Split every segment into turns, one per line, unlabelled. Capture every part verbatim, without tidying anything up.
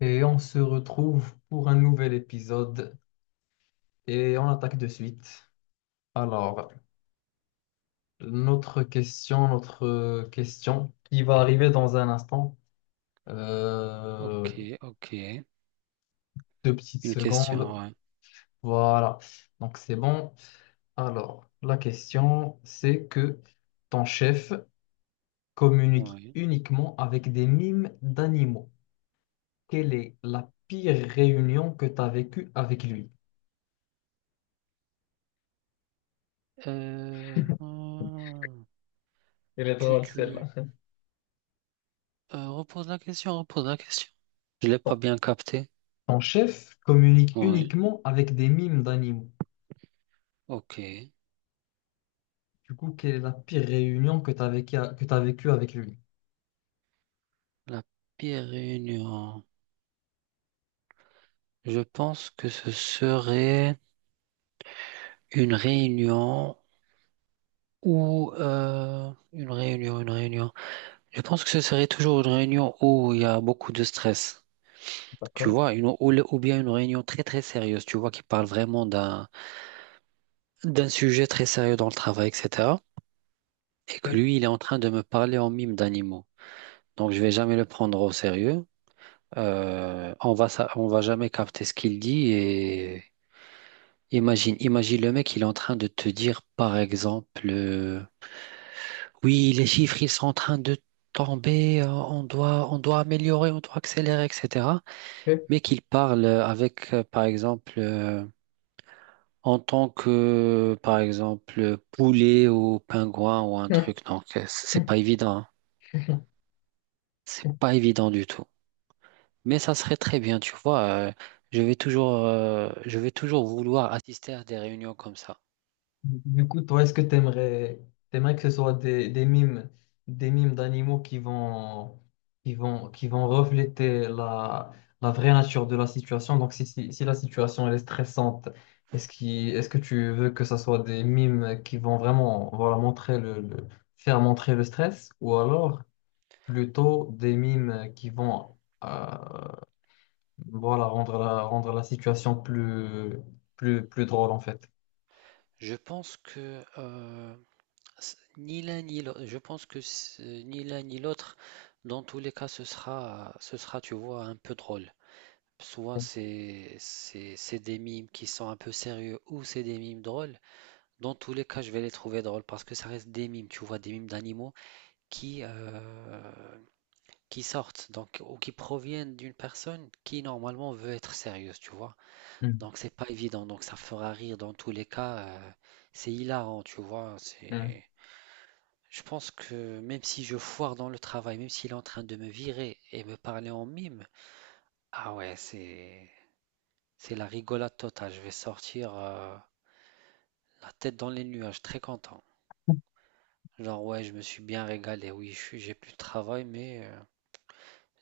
Et on se retrouve pour un nouvel épisode et on attaque de suite. Alors, notre question, notre euh, question qui va arriver dans un instant. Euh,
Ok, ok.
deux petites
Une question,
secondes.
ouais.
Voilà. Donc, c'est bon. Alors, la question, c'est que ton chef communique
Ouais.
uniquement avec des mimes d'animaux. Quelle est la pire réunion que tu as vécue avec lui?
Euh, hmm.
Elle est
tu,
drôle, celle-là.
tu, euh, Repose la question, repose la question. Je l'ai pas bien capté.
Ton chef communique
Oui,
uniquement avec des mimes d'animaux.
ok.
Du coup, quelle est la pire réunion que tu as vécue que tu vécue avec lui?
La pire réunion. Je pense que ce serait une réunion ou euh, une réunion, une réunion. Je pense que ce serait toujours une réunion où il y a beaucoup de stress. Tu
D'accord.
vois, une, ou, le- ou bien une réunion très très sérieuse, tu vois, qui parle vraiment d'un d'un sujet très sérieux dans le travail, et cetera. Et que
Ok,
lui, il est en train de me parler en mime d'animaux. Donc, je vais jamais le prendre au sérieux. Euh, on va, sa- on va jamais capter ce qu'il dit. Et imagine, imagine le mec, il est en train de te dire, par exemple, euh, oui, les chiffres, ils sont en train de tomber. Euh, On doit, on doit améliorer, on doit accélérer, et cetera.
ok.
Mais qu'il parle avec, euh, par exemple, euh, en tant que, par exemple, poulet ou pingouin ou un truc, donc euh, c'est pas évident, hein. C'est pas évident du tout. Mais ça serait très bien, tu vois. Euh, je vais toujours, euh, je vais toujours vouloir assister à des réunions comme ça.
Du coup, toi, est-ce que tu aimerais, que ce soit des, des mimes, des mimes d'animaux qui vont, qui vont, qui vont refléter la, la vraie nature de la situation? Donc, si, si, si la situation elle est stressante, est-ce qui, est-ce que tu veux que ce soit des mimes qui vont vraiment, voilà, montrer le, le- faire montrer le stress? Ou alors, plutôt des mimes qui vont euh, voilà, rendre la, rendre la situation plus, plus, plus drôle en fait.
Je pense que euh, c- ni l'un ni l'autre, je pense que c- ni l'un ni l'autre, dans tous les cas, ce sera, ce sera, tu vois, un peu drôle. Soit c'est, c'est, c'est des mimes qui sont un peu sérieux ou c'est des mimes drôles. Dans tous les cas, je vais les trouver drôles parce que ça reste des mimes, tu vois, des mimes d'animaux qui, euh, qui sortent donc, ou qui proviennent d'une personne qui normalement veut être sérieuse, tu vois.
Mm.
Donc c'est pas évident, donc ça fera rire dans tous les cas. Euh, c'est hilarant, tu vois.
Mm.
C'est... Je pense que même si je foire dans le travail, même s'il est en train de me virer et me parler en mime, ah ouais, c'est, c'est la rigolade totale. Je vais sortir, euh, la tête dans les nuages, très content. Genre, ouais, je me suis bien régalé. Oui, je suis- j'ai plus de travail, mais euh,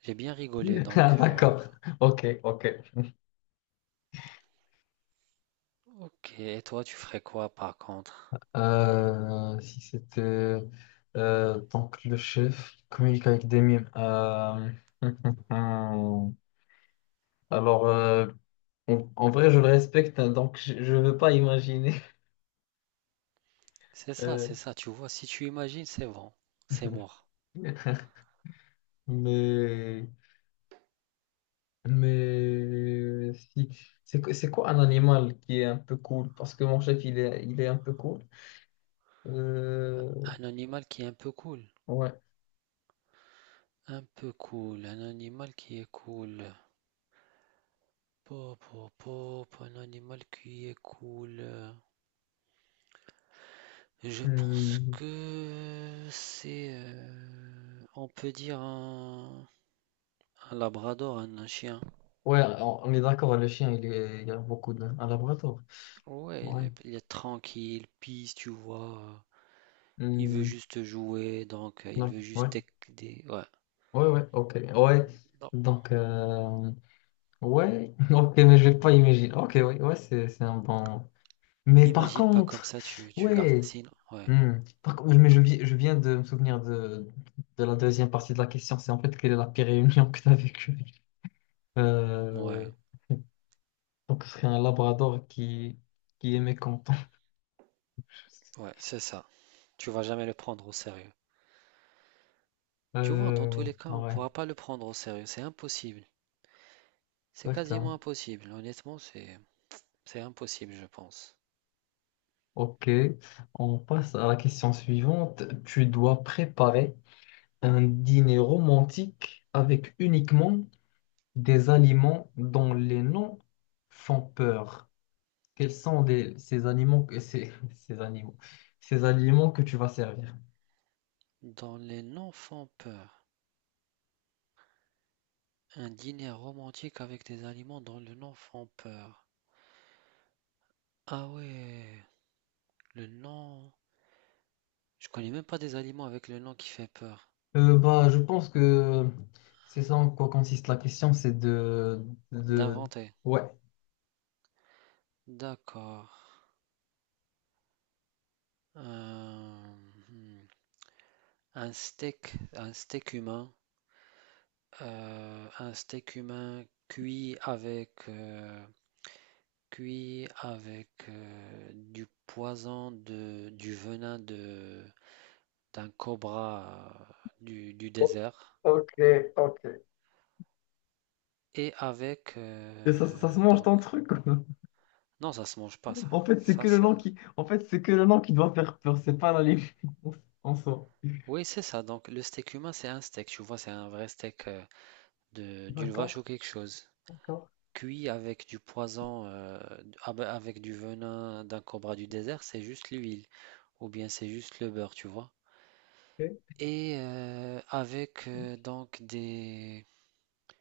j'ai bien rigolé. Donc,
Ah,
euh,
d'accord, ok, ok.
ok. Et toi, tu ferais quoi par contre?
Euh, si c'était euh, donc le chef communique avec des mimes. Euh, Alors, euh, en, en vrai, je le respecte, hein, donc je ne veux pas imaginer.
C'est ça,
Euh,
c'est ça. Tu vois, si tu imagines, c'est bon. C'est mort.
Mais Mais si, c'est quoi c'est quoi un animal qui est un peu cool? Parce que mon chef, il est, il est un peu cool. Euh,
Un animal qui est un peu cool.
ouais.
Un peu cool. Un animal qui est cool. Pop, pop, pop. Un animal qui est cool. Euh, je pense
Hmm.
que c'est. Euh, on peut dire un, un labrador, un un chien.
Ouais, on, on est d'accord, le chien, il est, il y a beaucoup de... Un labrador.
Ouais, il
Ouais.
est, il est tranquille, peace, tu vois. Il veut
Hmm.
juste jouer, donc euh, il
Non.
veut
Ouais.
juste tec- des... Ouais,
Ouais, ouais, ok. Ouais.
non.
Donc, euh, ouais. Ok, mais je vais pas imaginer. Ok, ouais, ouais, c'est, c'est un bon... Mais par
N'imagine pas comme
contre,
ça, tu, tu gardes.
ouais.
Sinon, ouais,
Hmm. Par contre, mais je, vi- je viens de me souvenir de, de la deuxième partie de la question. C'est en fait quelle est la pire réunion que tu as vécue?
ouais,
Euh, donc, ce serait un labrador qui, qui est mécontent.
ouais, c'est ça. Tu vas jamais le prendre au sérieux. Tu vois, dans tous
Euh,
les cas, on
ouais,
pourra pas le prendre au sérieux. C'est impossible. C'est quasiment
exactement.
impossible. Honnêtement, c'est, c'est impossible, je pense.
Ok, on passe à la question suivante. Tu dois préparer un dîner romantique avec uniquement des aliments dont les noms font peur. Quels sont des- ces animaux que ces, ces animaux, ces aliments que tu vas servir?
Dans les non-font-peur, un dîner romantique avec des aliments dans le non-font-peur. Ah ouais, le non... Je connais même pas des aliments avec le nom qui fait peur.
Euh, bah, je pense que c'est ça en quoi consiste la question, c'est de, de,
D'inventer.
ouais.
D'accord. Euh, hmm. Un steak, un steak humain, euh, un steak humain cuit avec, euh, cuit avec euh, du poison de, du venin de, d'un cobra euh, du, du désert
Ok, ok.
et avec
Et ça, ça se
euh,
mange
donc...
ton truc. Quoi.
Non, ça se mange pas, ça.
En fait, c'est que
ça
le
ça
nom qui, en fait, c'est que le nom qui doit faire peur, c'est pas l'aliment en soi.
oui, c'est ça, donc le steak humain, c'est un steak, tu vois, c'est un vrai steak euh, de- d'une vache
D'accord,
ou quelque chose.
d'accord.
Cuit avec du poison, euh, ah ben, avec du venin d'un cobra du désert, c'est juste l'huile, ou bien c'est juste le beurre, tu vois.
Ok.
Et euh, avec euh, donc des,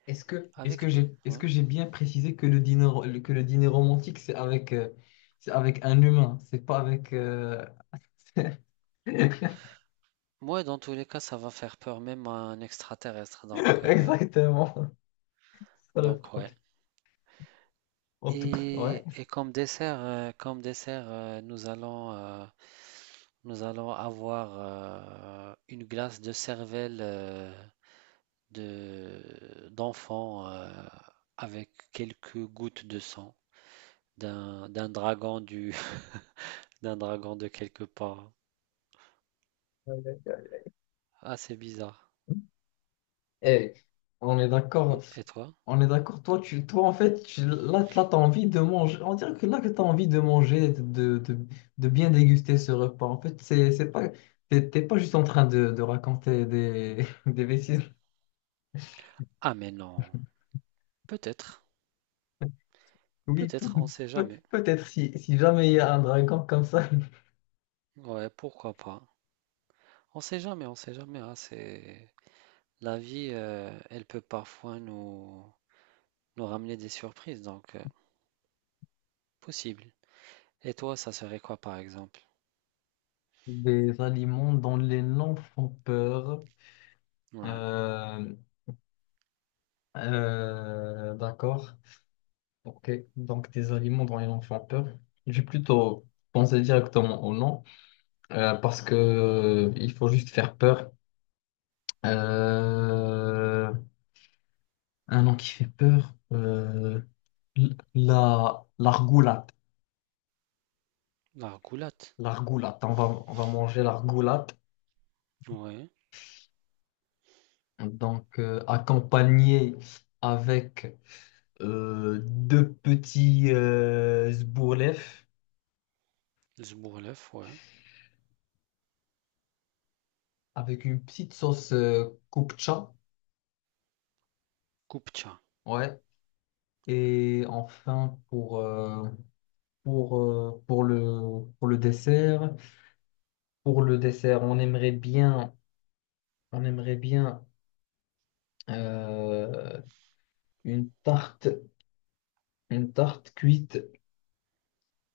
Est-ce que, est-ce que
avec
j'ai,
des,
est-ce
ouais.
que j'ai bien précisé que le dîner, le- que le dîner romantique, c'est avec, euh, c'est avec un humain, c'est pas avec... euh,
Moi, dans tous les cas, ça va faire peur même à un extraterrestre, donc euh,
Exactement, c'est ça le
donc ouais.
problème. En tout cas, ouais.
Et, et comme dessert, euh, comme dessert, euh, nous allons euh, nous allons avoir euh, une glace de cervelle. Euh, de d'enfants euh, avec quelques gouttes de sang d'un d'un dragon du d'un dragon de quelque part.
Ouais, ouais, ouais.
Ah, c'est bizarre.
Eh, on est d'accord,
Mm. Et toi?
on est d'accord. Toi, tu, toi, en fait, tu- là, là, t'as envie de manger. On dirait que là, que t'as envie de manger, de, de, de bien déguster ce repas. En fait, c'est, c'est pas, t'es t'es pas juste en train de, de raconter des, des bêtises.
Ah, mais non. Peut-être.
Oui,
Peut-être, on sait
peut-
jamais.
peut-être si, si jamais il y a un dragon comme ça.
Ouais, pourquoi pas. On sait jamais, on sait jamais, hein, c'est la vie, euh, elle peut parfois nous nous ramener des surprises, donc euh, possible. Et toi, ça serait quoi par exemple?
Des aliments dont les noms font peur.
Ouais,
Euh, euh, d'accord. Ok. Donc des aliments dont les noms font peur. J'ai plutôt pensé directement au nom euh, parce que euh, il faut juste faire peur. Euh, un nom qui fait peur. Euh, l- la l'argoulate.
la roulotte.
L'argoulate. On va on va manger l'argoulate.
Ouais,
Donc, euh, accompagné avec euh, deux petits euh, zbourlef,
le zbourlef, ouais.
avec une petite sauce euh, kupcha.
Kupcha.
Ouais. Et enfin, pour, euh, pour, euh, pour le, pour le dessert, pour le dessert, on aimerait bien, on aimerait bien euh, une tarte, une tarte cuite,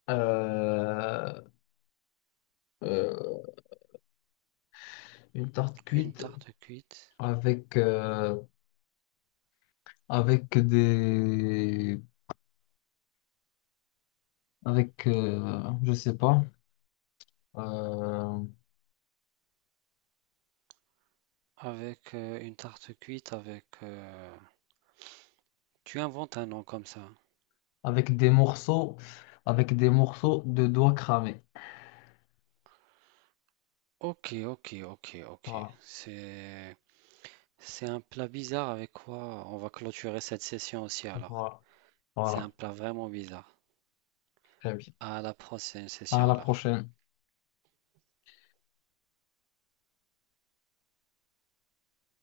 euh, euh, une tarte
Une
cuite
tarte cuite
avec, euh, avec des avec euh, je sais pas euh,
avec euh, une tarte cuite avec euh, tu inventes un nom comme ça.
avec des morceaux avec des morceaux de doigts cramés.
Ok, ok, ok, ok.
Voilà,
C'est c'est un plat bizarre avec quoi on va clôturer cette session aussi alors.
voilà,
C'est un
voilà.
plat vraiment bizarre.
Très bien.
À la prochaine
À
session
la
alors.
prochaine.